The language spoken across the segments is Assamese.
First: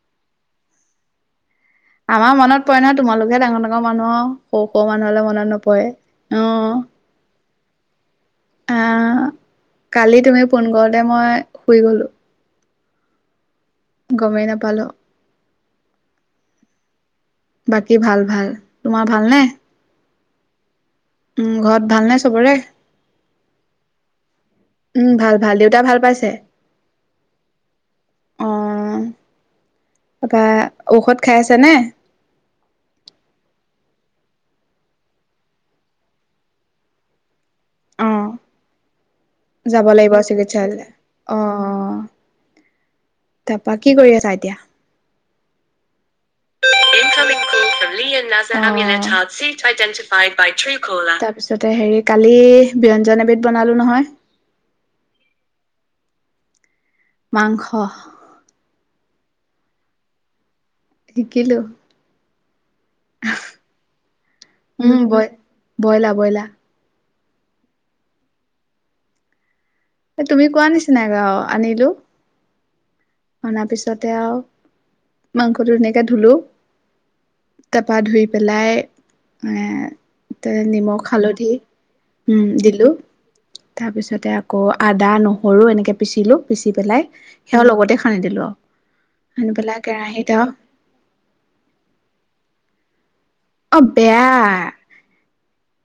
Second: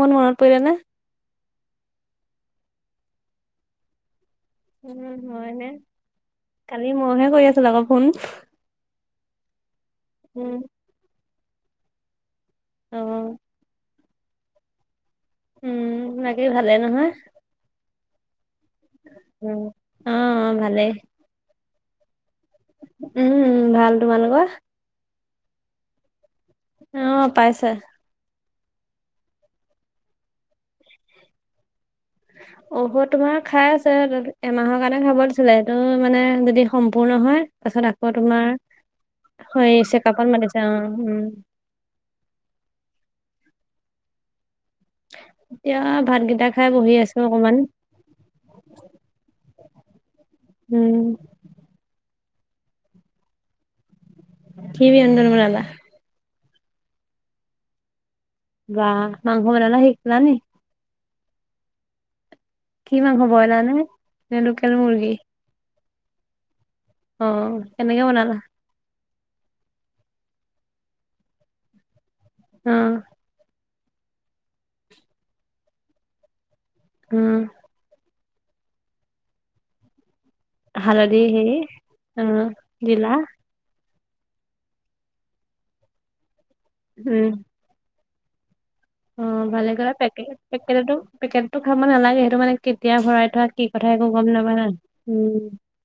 মান মনত পৰিলে নে। আমাৰ মনত পৰে নহয় তোমালোক হে ডাঙৰ ডাঙৰ মানুহ আও সৰু সৰু উম, মানুহলে হয় মনত নে? নপৰে অ' কালি মইহে কৰি আছিলোঁ, আক ফোন। অ কালি তুমি উম। ফোন কৰোতে মই শুই গ'লোঁ। অ' গমেই নাপালোঁ। উম বাকী ভালে নহয় বাকী ভাল ভাল তোমাৰ ভালনে? উম। অ অ' ভালেই। উম' ঘৰত ভাল নে চবৰে উম' ভাল তোমালোকৰ। উম' ভাল ভাল দেউতা ভাল পাইছে। অ' পাইছে। অঁ ত পা ঔষধ খাই আছে নে? ঔষধ তোমাৰ খাই আছে এমাহৰ কাৰণে খাব দিছিলে। এইটো মানে যদি সম্পূৰ্ণ হয়- তাৰপিছত আকৌ অ' তোমাৰ হেৰি যাব লাগিব চেকাপত মাতিছে অ' চিকিৎসালয়লৈ উম অ' অ' তা পা কি কৰি আছা এতিয়া। এতিয়া ভাতগিটা অ তা উম, তাৰপিছতে হেৰি কালি ব্যঞ্জন এবিধ বনালোঁ নহয়। কি ব্যঞ্জন বনালা? মাংস বাহ মাংস বনাবলৈ শিকিলা নি শিকিলোঁ কি মাংস বইলা নে নে লোকেল মুৰ্গীৰ। বইলা বইলা অ' কেনেকে বনালা? অ' তুমি কোৱা নিচিনাকে আও আনিলোঁ। অ' অনাৰ পিছতে আও মাংসটো ধুনীয়াকে ধুলোঁ। উম তাপা ধুই পেলাই মানে তে নিমখ হালধি উম' দিলোঁ জিলা তাৰ পিছতে আকৌ' আদা নহৰু এনেকে পিচিলো পিচি পেলাই উম। সেয়াও লগতে সা [unintelligible] সানি পেলাই কেৰাহীত অ' [unintelligible] পেকেটটো খাব নালাগে সেইটো মানে কেতিয়া ভৰাই থোৱা কি অ কথা একো গম নাপাওঁ না বেয়া উম,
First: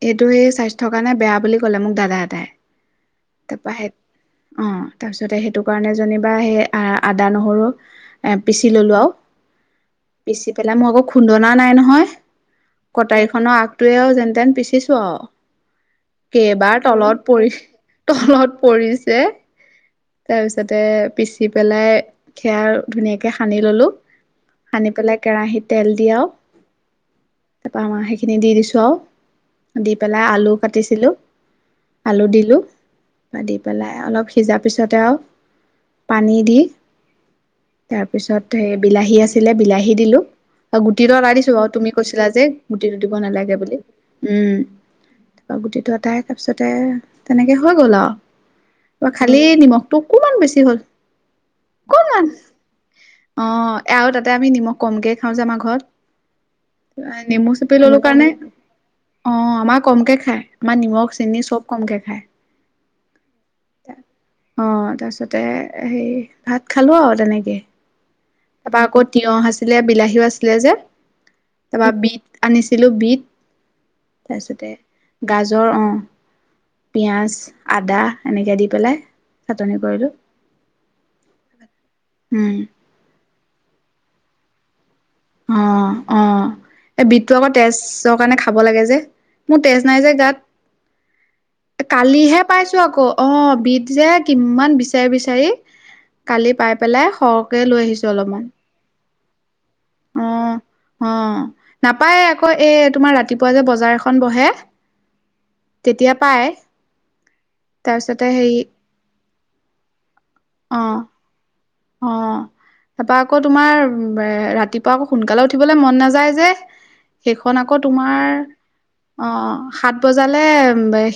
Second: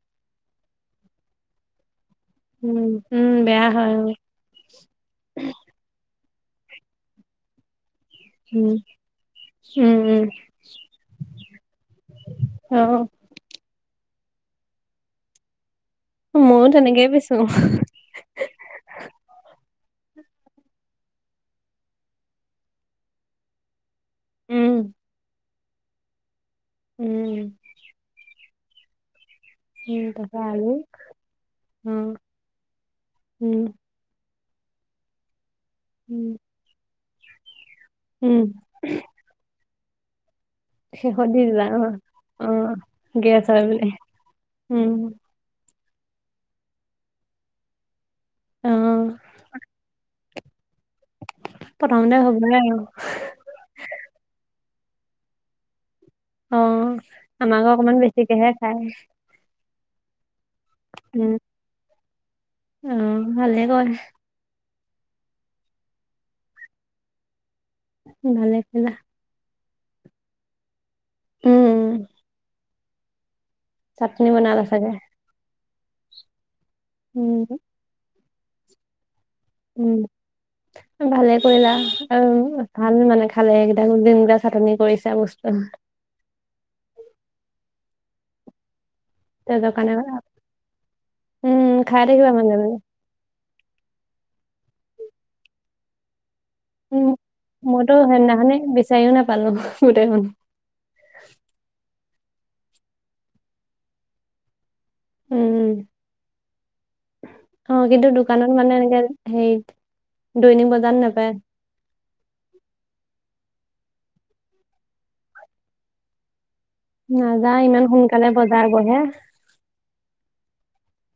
এইটো সেই স্বাস্থ্য কাৰণে বেয়া বুলি ক'লে মোক দাদা এটাই উম, উম, বেয়া তাপা হয় সেইত অ', অ' তাৰপিছতে সেইটো কাৰণে যেনিবা সেই আ-আদা, নহৰু- এ উম, পিচি ল'লোঁ আওঁ উম, উম, পিচি পেলাই মই আকৌ খুন্দনা নাই নহয় অ', কটাৰীখনৰ আগটোৱেও যেনতেন পিচিছোঁ আওঁ। ময়ো কেবাৰ তেনেকেই তলত পিছো। পৰি তলত পৰিছে। তাৰপিছতে পিচি পেলাই সেয়া ধুনীয়াকে সানি ল'লোঁ। উম, সানি পেলাই কেৰাহিত তেল দি আওঁ - উম, তাপা আমাৰ সেইখিনি দি দিছোঁ আওঁ দি উম, পেলাই তাৰপা আলু কাটিছিলোঁ অ', আলু দিলোঁ অ' দি উম, পেলাই অলপ সিজা তাৰপিছতে আও উম। পানী দি উম, তাৰপিছত হে বিলাহী আছিলে বিলাহী দিলোঁ অ'গুটিটো শেষত অতাই দি দিছো দিলা বাৰু অ', তুমি কৈছিলা যে অ', গুটিটো দিব গেছ নালাগে হয় বুলি বোলে উম, অ'গুটিটো অটাই তাৰপিছতে তেনেকে হৈ গ'ল আৰু বা অ', খালি নিমখটো অকমান বেছি হ'ল। প্ৰথমতে অকণমান হ'ব [unintelligible] অ' এ আৰু তাতে আমি নিমখ কমকেই খাওঁ যে আমাৰ ঘৰত। অ', নেমু আমাকো চেপি অকমান ললোঁ কাৰণে বেছিকেহে খায়। অ'আমাৰ কমকে খায় আমাৰ নিমখ, উম, চেনি চব কমকে খায়। অ' ভালে ক অ' তাৰপিছতে হেই ভাত খালোঁ আৰু তেনেকে। উম, ভালে কৰিলা। তিয়ঁহ আছিলে বিলাহীও আছিলে যে উম, তাপা বিট আনিছিলোঁ বিট চাটনি বনালা তাৰপিছতে চাগে? গাজৰ অহ, পিয়াজ উম, আদা এনেকে দি পেলাই চাটনি উম, কৰিলো উম ভালে কৰিলা আৰু উম ভাল হয় মানে খালে এই কেইটা [unintelligible] চাটনি কৰিছে অ'অ'এ বিতটো আকৌ তেচছৰ কাৰণে খাব লাগে যে। মোৰ তেজৰ তেজ নাই যে কাৰণে উম, গাত এ খাই থাকিবা কালিহে মাজে মাজে পাইছোঁ আকৌ। অ'বিট যে কিমান বিচাৰি, বিচাৰি কালি পাই পেলাই সৰহকে লৈ আহিছোঁ অলপমান। [unintelligible] নাপালোঁ গোটেই অ খন। অ' নাপায়ে আকৌ এ, তোমাৰ ৰাতিপুৱা যে বজাৰ এখন বহে উম। তেতিয়া পাই। অ'কিন্তু তাৰপিছতে দোকানত হেৰি মানে এনেকে হেৰিত দৈনিক বজাৰ অ নাপায়। অ', তাপা আকৌ তোমাৰ ৰাতিপুৱা আকৌ সোনকালে উঠিবলে মন নাযায় যে। নাযায় সেইখন আকৌ ইমান সোনকালে তোমাৰ বজাৰ বহে অ' সাত বজালে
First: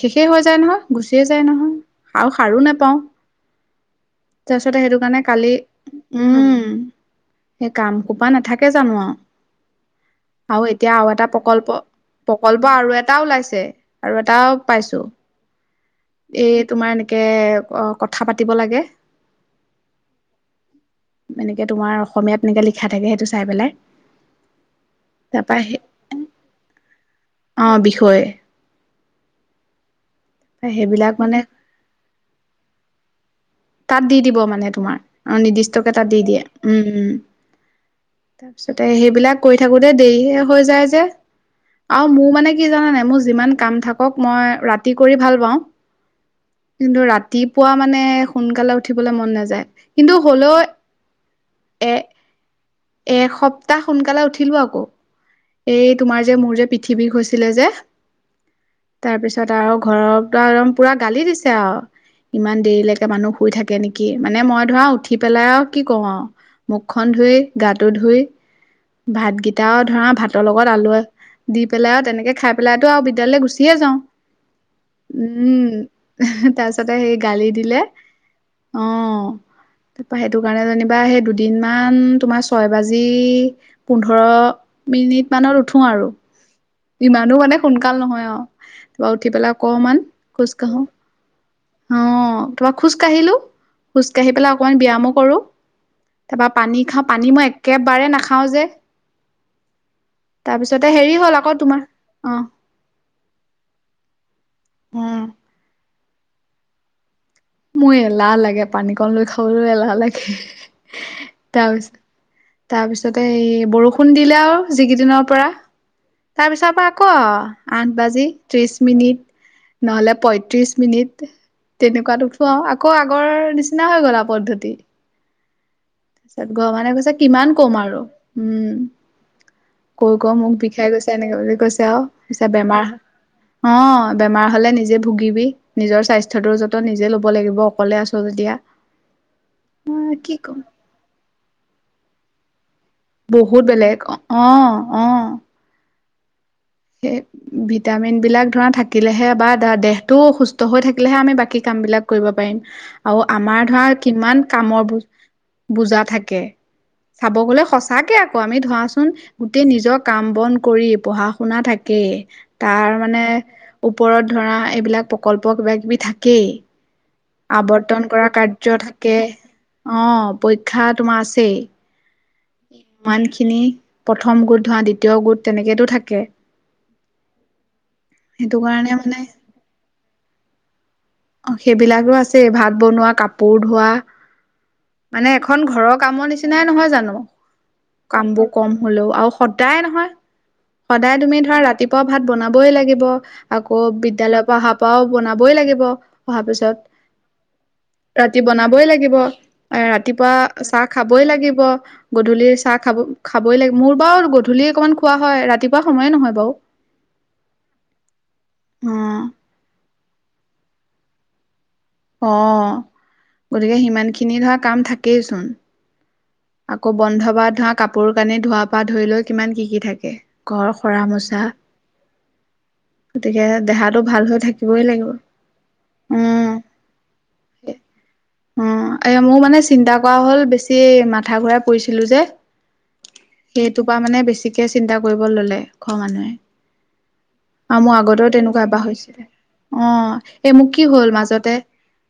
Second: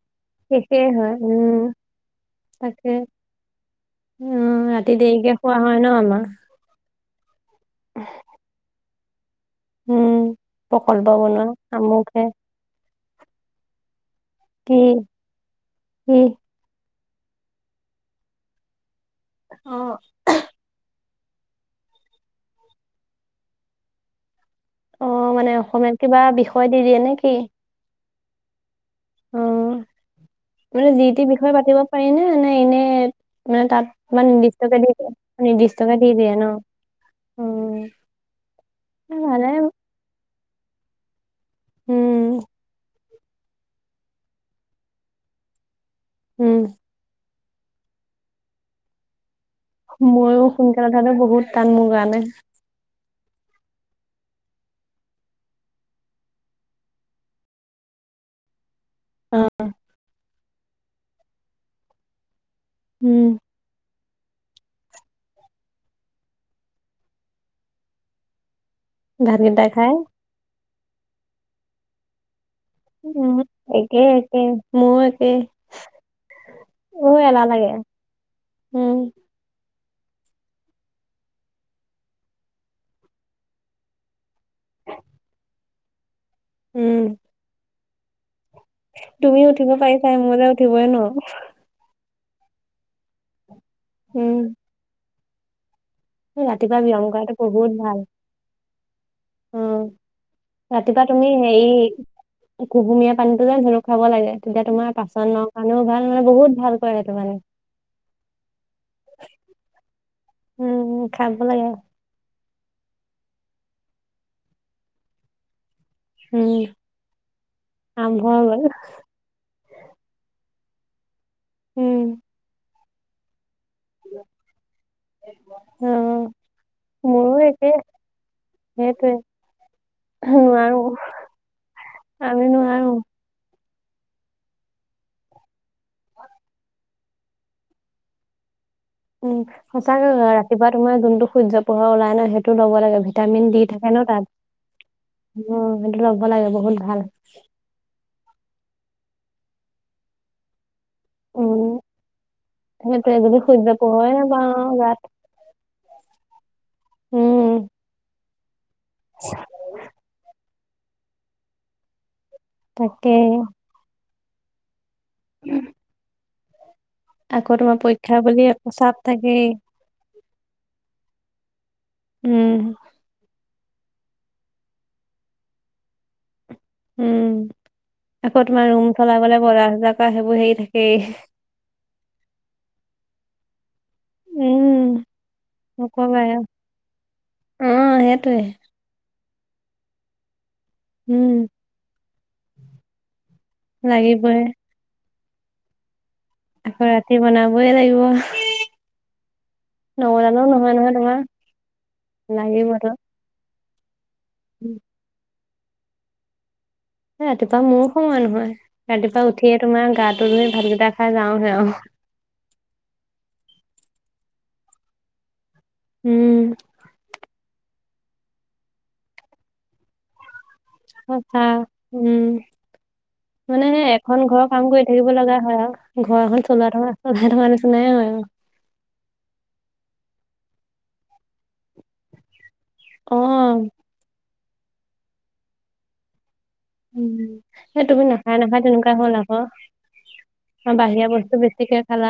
সেই সেই হৈ যায় শেষেই নহয় হয় গুচিয়ে যায় উম, নহয় আৰু সাৰো তাকে। নেপাওঁ। তাৰপিছতে সেইটো কাৰণে কাল কোৱা হয় ন' আমা সেই কাম সোপা নাথাকে জানো আওঁ, উম, আওঁ এতিয়া প্ৰকল্প আওঁ এটা বনোৱা প্ৰকল্প-প আমুকে প্ৰকল্প আৰু এটা ওলাইছে আৰু এটাও কি পাইছোঁ কি এ তোমাৰ এনেকে ক কথা পাতিব লাগে অ এনেকে তোমাৰ অসমীয়াত এনেকে লিখা থাকে সেইটো চাই পেলাই অ মানে তাৰপা সেই অসমীয়াত কিবা বিষয় দি দিয়ে নেকি? অ বিষয় মানে যিটি বিষয় পাতিব পাৰি নে না এনে মানে তাত দি ইমান দিব মানে নিৰ্দিষ্টকে দি তোমাৰ দিয়ে অ নিৰ্দিষ্টকে তাত দি দিয়ে ন। উম তাৰ পিছতে সেইবিলাক ভালে কৰি থাকো দেৰিহে হৈ যায় যে আও মোৰ উম মানে কি জানা নাই মোৰ যিমান কাম থাক ক মই ৰাতি কৰি ভাল পাওঁ উম কিন্তু ৰাতিপুৱা মানে সোনকালে উঠিবলে মন নাযায় কিন্তু মইও হ'লেও সোনকালে উঠাটো বহুত টান মোৰ এ কাৰনে এসপ্তাহ সোনকালে উঠিলো আকৌ এই তোমাৰ যে মোৰ যে পিথি বৃষ হৈছিলে যে তাৰ অ পিছত আও ঘৰতো একদম পুৰা গালি দিছে আও, ইমান দেৰিলেকে উম মানুহ শুই থাক কে নেকি, মানে মই ধৰা উঠি পেলাই আও কি কৰো আৰু মুখখন ধুই গাটো ধুই ভাতকেইটা ভাতকেইটাও খাই ধৰা ভাতৰ লগত আলু দি পেলাই আৰু তেনেকে খাই পেলাই‌তো আৰু উম বিদ্যলয় গুচিয়ে যাও একে একে মোৰো একে উম তাৰপিছত তাতে সেই বহুত এলাহ গালি লাগে দিলে অ উম তাৰপা সেইটো কাৰণে যেনিবা সেই দুদিনমান তোমাৰ ছয় বাজি পোন্ধৰ মিনিট মানত উঠো আৰু উম ইমানো মানে সোনকাল নহয় আৱ তাপা উঠি তুমি পেলাই উঠিব অকমান পাৰিছাই মই যে খোজ কাঢ়ো উঠিবই নোৱাৰো অ তোমা খোজ কাঢ়িলো, খোজ কাঢ়ি উম পেলাই অকমান ব্যামো কৰো তাৰপা ৰাতিপুৱা পানী ব্যায়াম খাওঁ কৰাটো পানী মই একেবাৰে নাখাওঁ যে উম তাৰপিছতে ৰাতিপুৱা হেৰি তুমি হ'ল আকৌ হেৰি তোমাৰ অ কুহুমীয়া পানীটো যে ধনুক খুৱাব লাগে তেতিয়া তোমাৰ উম পাচন ন মানুহ ভাল মানে বহত ভাল কৰে তাতো মানে মোৰ এলাহ লাগে পানীকণ লৈ খাবলে এলাহ লাগে উম খাব লাগে তাৰপিছত তাৰপিছতে এই বৰষুণ দিলে আৰু যিকিদিনৰ পৰা উম তাৰপিছত পৰা আকৌ আঠ আৰম্ভ বাজি হৈ গ'ল। ত্ৰিশ মিনিট, নহ'লে পৈত্ৰিছ মিনিট উম তেনেকুৱাত উঠুৱাও আকৌ আগৰ নিচিনা হৈ গলা পদ্ধতি অ' ঘৰৰ মানুহে কৈছে মোৰো কিমান একে কম আৰু উম সেইটোৱে কৈ কৈ মূক নোৱাৰো বিষাই গৈছে এনেকে বুলি আৰু আমি পিছে নোৱাৰো। বেমাৰ অ বেমাৰ হলে নিজে ভুগিবি নিজৰ স্বাস্থ্য টো যতন নিজে ল লব লাগিব অকলে আছোঁ যেতিয়া উম অ সঁচাকে কি কম ৰাতিপুৱা তোমাৰ যোনটো সূৰ্য পোহৰ ওলাই ন সেইটো ল'ব লাগে ভি বহুত বেলেগ অ অ উম সেইটো লব লাগে বহুত ভাল। সেই ভিটামিন বিলাক ধৰা থাকিলেহে বা দেহটো সুস্ স্থ হৈ থাকিলেহে আমি বাকী কাম উম বিলাক কৰিব পাৰিম সেইটোৱে আৰু যদি আমাৰ সূৰ্য ধৰা পোহৰে কিমান নাপাওঁ কামৰ বু গাত বুজা থাকে চাব উম গলে সঁচাকে আক কৌ আমি ধৰাচোন গোটেই নিজৰ কাম বন কৰি, পঢ়া শুনা থাকেই তাৰমানে তাকে। ওপৰত ধৰা এইবিলাক প্ৰকল্প কিবা কিবি থাকেই আকৌ তোমাৰ আৱৰ্তন পৰীক্ষা কৰা বুলি একো চাপ কাৰ্যতকে, থাকেই। অঁ, পৰীক্ষা তোমাৰ আছেই। উম, ইমানখিনি প্ৰথম গোট [unintelligible] দ্বিতীয় গোট তেনেকেটো থাকে। উম, আকৌ সেইটো তোমাৰ ৰুম কাৰণে মানে চলাবলৈ বজাৰ-তজাৰ কৰা সেইবোৰ হেৰি থাকেই। অ সেইবিলাকো আছে ভাত বনোৱা, কাপোৰ ধোৱা। উম, মানে এখন ঘৰৰ নকবাই কামৰ আৰু নিচিনাই নহয় জানো? অ', সেইটোৱে কামবোৰ কম হলেও আৰু সদায় নহয় সদায় উম, তুমি ধৰা ৰাতিপুৱা ভাত বনাবই লাগিব, আকৌ লাগিবই। বিদ্যয়ালয়ৰ পৰা অহা পাও বনাবই লাগিব। অহাৰ পিছত। আকৌ ৰাতি বনাবই লাগিব ৰাতি বনাবই লাগিব, ৰাতিপুৱা নবনালেও নহয় চাহ নহয় তোমাৰ খাবই লাগি ব গধূলিৰ চাহ লাগিবতো। খাব খাবই লাগে মোৰ বাৰু গধূলি অকণমান খোৱা হয়, ৰাতিপুৱা সময়ে নহয় বাৰু। ৰাতিপুৱা মোৰো সময় নহয়, অ ৰাতিপুৱা উঠিয়ে তোমাৰ গাটো ধুই ভাতকেইটা খাই যাওহে আৰু। অঁ, গতিকে সিমানখিনি ধৰা কাম থাকেইচোন। উম। আকৌ বন্ধ বাৰত ধৰা কাপোৰ কানি ধোৱা পৰা ধৰি লৈ কিমান কি কি থাকে। ঘৰ সৰা সঁচা, মোচা উম। গতিকে মানে সেই, দেহাটো এখন ভাল হৈ ঘৰৰ কাম থাকিবই কৰি লাগিব। থাকিব লগা হয় আৰু ঘৰ এখন উম চলোৱা থকা। [unintelligible] থকা নিচিনাই হয় আৰু। অ, এ মোৰ মানে চিন্তা কৰা হ'ল বেছি, মাথা ঘূৰাই পৰিছিলো যে। অ', সেইটোৰ পৰা মানে বেছিকে চিন্তা কৰিবল ললে ঘৰৰ মানুহে। উম। আও এই মোৰ তুমি আগতেও, নাখায় নাখায় তেনেকুৱা এবাহ হ'ল হৈছিলে। আকৌ অ' এ মোৰ আৰু কি বাহিৰা হ'ল, বস্তু মাজতে বেছিকে খালা।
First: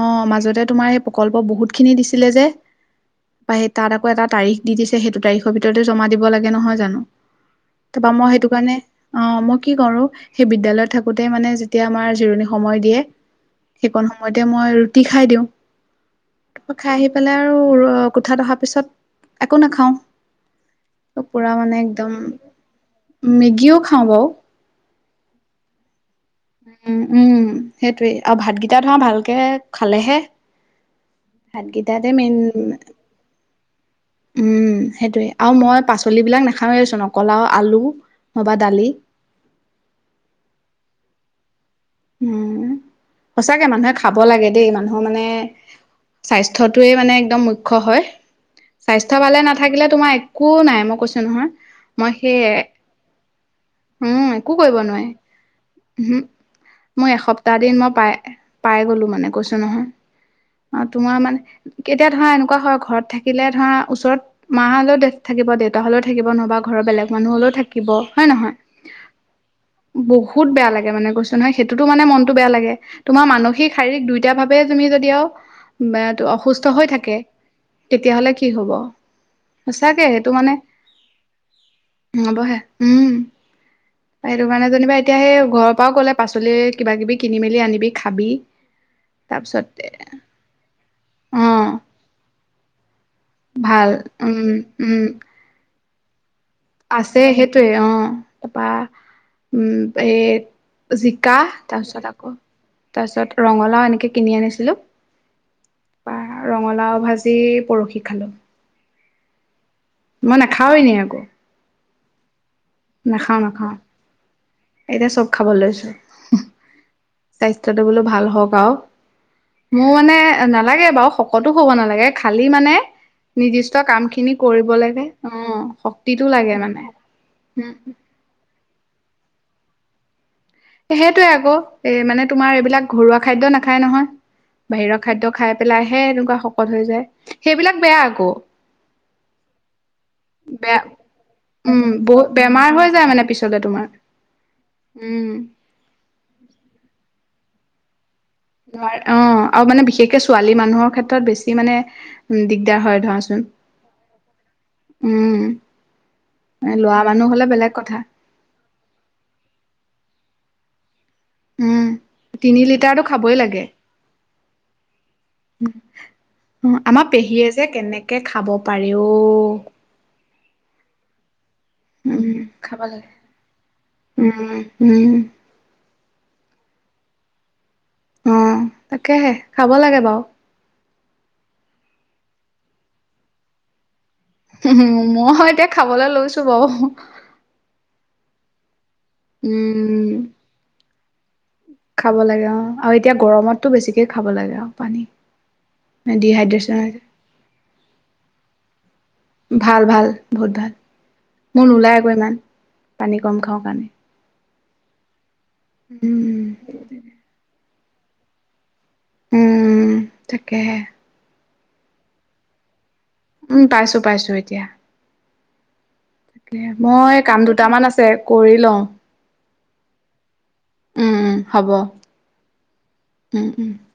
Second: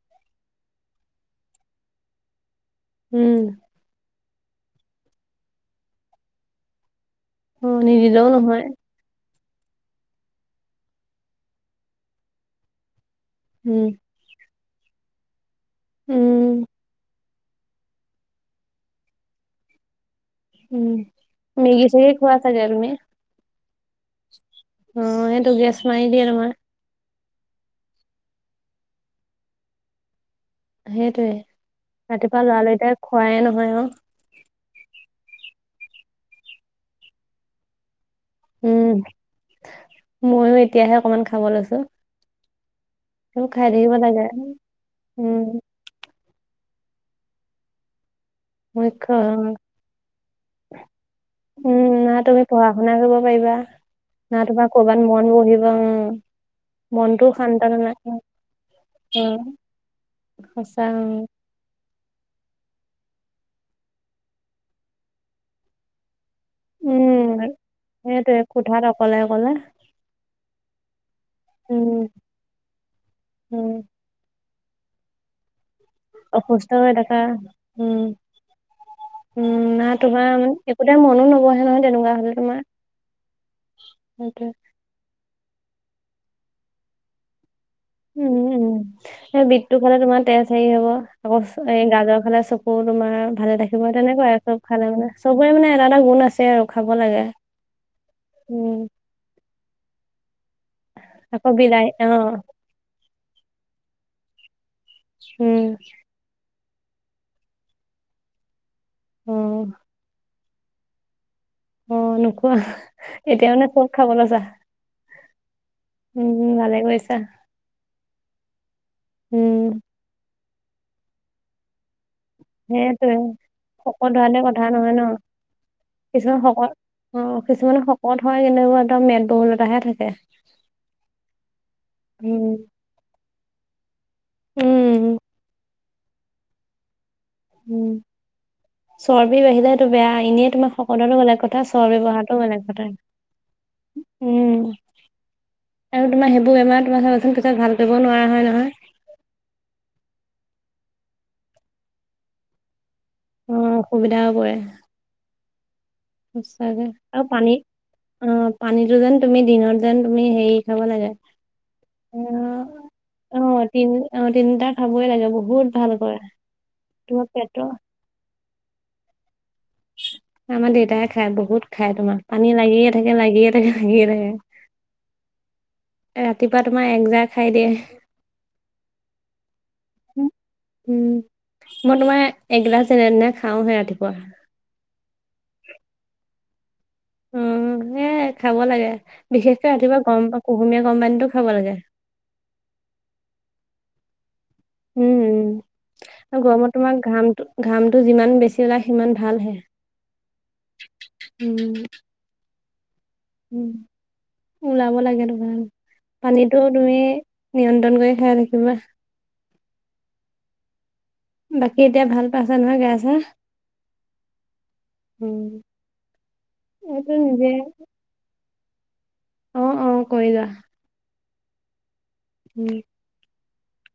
অ' মাজতে তোমাৰ এই প্ৰকল্প, বহুতখিনি দিছিলে যে। উম, [unintelligible] তাত আকৌ এটা তাৰিখ দি দিছে, সেইটো তাৰিখৰ ভিতৰতে জমা দিব লাগে নহয় জানো। অ' তাপা, নিদিলেও মই সেইটো নহয়। কাৰণে অ' মই কি কৰোঁ, সেই বিদ্যালয়ত থাকোতে মানে, যেতিয়া আমাৰ জিৰণি সময় দিয়ে উম, সেইকণ সময়তে মই ৰুটি খাই দিওঁ, উম, [unintelligible] খাই আহি পেলাই আৰু কোঠাত অহা পিছত, একো নাখাওঁ। উম। পোৰা মানে মেগী চেগি একদম, খোৱা চাগে তুমি? মেগীউ খাও বাও। অ' সেইটো গেছ মাৰি দিয়ে তোমাৰ। উম, উম, সেইটোৱেই আৰু ভাতগিটা ধৰা, ভালকে খালেহে। সেইটোয়ে, ভাতকেইটাতে মেইন ৰাতিপুৱা লৰালৰিতে খোৱায়ে নহয় আওঁ। উম সেইটোৱে, আৰু মই পাচলিবিলাক নেখাওঁয়ে চুন, অকল আওঁ আলু নবা দালি উম, ময়ো এতিয়াহে, অকমান খাব লৈছোঁ। উম, সঁচাকে মানুহে খাব লাগে দেই, মানুহ মানে উম, স্বাস্থ্যটোৱে মানে, একদম মুখ্য হয়। মুখ্য স্বাস্থ্য ভালে অ'। নাথাকিলে তোমাৰ একো নাই, মই কৈছোঁ নহয়, উম, মই না তুমি সেয়ে পঢ়া শুনা কৰিব পাৰিবা [unintelligible] না তোমাৰ কৰ'বাত মন বহিব, উহু [unintelligible] মই মনটোও এসপ্তাহ শান্ত দিন মই নালাগে, পাই, পাই গলো মানে, অ' কৈছোঁ নহয়। অ' তোমাৰ মানে, কেতিয়া ধৰা এনেকুৱা হয়, ঘৰত থাকিলে ধৰা, ওচৰত মা হ'লেও [unintelligible] থাকিব, দেউতা হ'লেও থাকিব, নহবা ঘৰৰ বেলেগ মানুহ উম। হ'লেও থাকিব, হয়, সেইটোৱে নহয়। কোঠাত অকলে অকলে বহুত বেয়া লাগে মানে, কৈছো নহয়। সেইটোতো উম মানে মনটো বেয়া লাগে, তোমাৰ মানসিক, উম শাৰীক দুইটা ভাৱ [unintelligible] তুমি যদি আওঁ [unintelligible] অসুস্থ হৈ থাকে, উম তেতিয়া হ'লে কি হ'ব। উম না সঁচাকে তোমাৰ সেইটো মানে একোতে মনো নবহে নহয় তেনেকুৱা হলে নবহে, তোমাৰ উম। সেইটো সেইটোৱে কাৰণে যেনিবা এতিয়া, সেই ঘৰৰ পাওঁ ক'লে, পাচলি কিবা কিবি কিনি মেলি আনিবি। খাবি উম, উম, সেই তাৰপিছত বিতটো খালে তোমাৰ তেজ হেৰি হ'ব, আকৌ অ গাজৰ খালে চকু- আকৌ তোমাৰ ভালে থাকিব। ভাল তেনেকুৱা উম চব খালে উম মানে চবৰে মানে এটা এটা গুণ আছে আৰু। খাব লাগে আছে। সেইটোৱে অঁ, তাৰপা উম উম, এ- জিকা, আকৌ বিলাহী অ তাৰপিছত আকৌ তাৰপিছত ৰঙালাও এনেকে কিনি আনিছিলোঁ। উম। তাৰপা ৰঙালাও ভাজি পৰখি খালোঁ। অঁ। মই নাখাওঁ এনে আকৌ। অঁ, নোখোৱা, নাখাও এতিয়া মানে নাখাও চব খাব লৈছা। এতিয়া চব খাব লৈছোঁ। উম ভালে কৰিছা স্বাস্থ্যটো বোলো ভাল হওঁক আওঁ। উম মোৰ মানে নালাগে বাৰু, শকতো হ'ব নালাগে। খালি মানে, সেইটোৱে নিৰ্দিষ্ট কাম শকত খিনি হোৱাতে কথা কৰিব নহয় লাগে ন অঁ, শক্তিটো লাগে মানে। অঁ, উম, কিছুমান শকত হয়, সিহঁতবোৰৰ মেদবহুলতাহে থাকে। সেইটোৱে আকৌ, এ মানে উম তোমাৰ এইবিলাক ঘৰুৱা খাদ্য নাখায় নহয়, বাহিৰ উম খাদ্য খায়- পেলাই হে এনেকুৱা শকত হৈ যায়, সেইবিলাক বেয়া আকৌ। চৰ্বি বাহিলে তো বেয়া। এনেই তোমাৰ বেয়া। শকতটো বেলেগ কথা উম, চৰ্বি বহুত বঢ়াটো বেলেগ বেমাৰ কথা। হৈ যায় মানে পিছলে তোমাৰ। উম উম। আৰু তোমাৰ, সেইবোৰ বেমাৰ তোমাৰ ভাল কৰিব নোৱাৰা হয় নহয়। অঁ আৰু মানে বিশেষকে ছোৱালী মানুহৰ ক্ষেত্ৰত বেছি মানে দিগদাৰ হয় ধৰ। অঁ, অসুবিধাও পৰে। উম, ল'ৰা মানুহ হ'লে বেলেগ কথা। অঁ, পানীতটো যেন তুমি দিনত যেন তুমি হেৰি খাব লাগে। উম তিনি অঁ, লিটাৰটো খাবই অঁ, লাগে তিনি অঁ, তিনি লিটাৰ খাব লাগে বহুত ভাল কৰে। অঁ, আমাৰ তোমাৰ পেহীয়ে পেটৰ যে কেনেকে খাব পাৰে অওঁ। আমাৰ দেউতাই খায়, বহুত খাই তোমাৰ উম পানী খাব লাগিয়ে লাগে থাকে, লাগিয়ে থাকে, লাগিয়ে থাকে। উম, উম। ৰাতিপুৱা তোমাৰ একজাৰ খাই দিয়ে। অঁ, তাকেহে খাব লাগে বাৰু। উম, মই তোমাৰ এগিলাছ যেনেতেনে খাওঁহে ৰাতিপুৱা। উম, মই এতিয়া খাবলৈ লৈছো বাৰু। উম, সেয়াই খাব লাগে। বিশেষকে ৰাতিপুৱা উম গৰম প কুহুমীয়া গৰম পানীতো খাব লাগে। খাব লাগে অঁ, আৰু এতিয়া গৰমতটো বেছিকে খাব লাগে আৰু পানী। উম, উম। গৰমত ডিহাইড্ৰেচন তোমাৰ হৈছে, ঘামটো ঘামটো যিমান বেছি ওলাই সিমান ভালহে। ভাল, ভাল বহুত ভাল। মোৰ উম, নোলাই আকৌ ইমান, পানী কম খাওঁ উম। কাৰণে। ওলাব লাগে তোমাৰ। উম। পানীতটো তুমি নিয়ন্ত্ৰণ কৰি খাই থাকিবা। উম, তাকেহে। বাকী এতিয়া ভাল পাইছা নহয় গা- চা? উম, পাইছো পাইছো এতিয়া। উম, তাকে এইটো মই কাম নিজে দুটামান আছে- কৰি লওঁ। অঁ, অঁ, কৰি লোৱা। উম, হ'ব। [unintelligible] [unintelligible]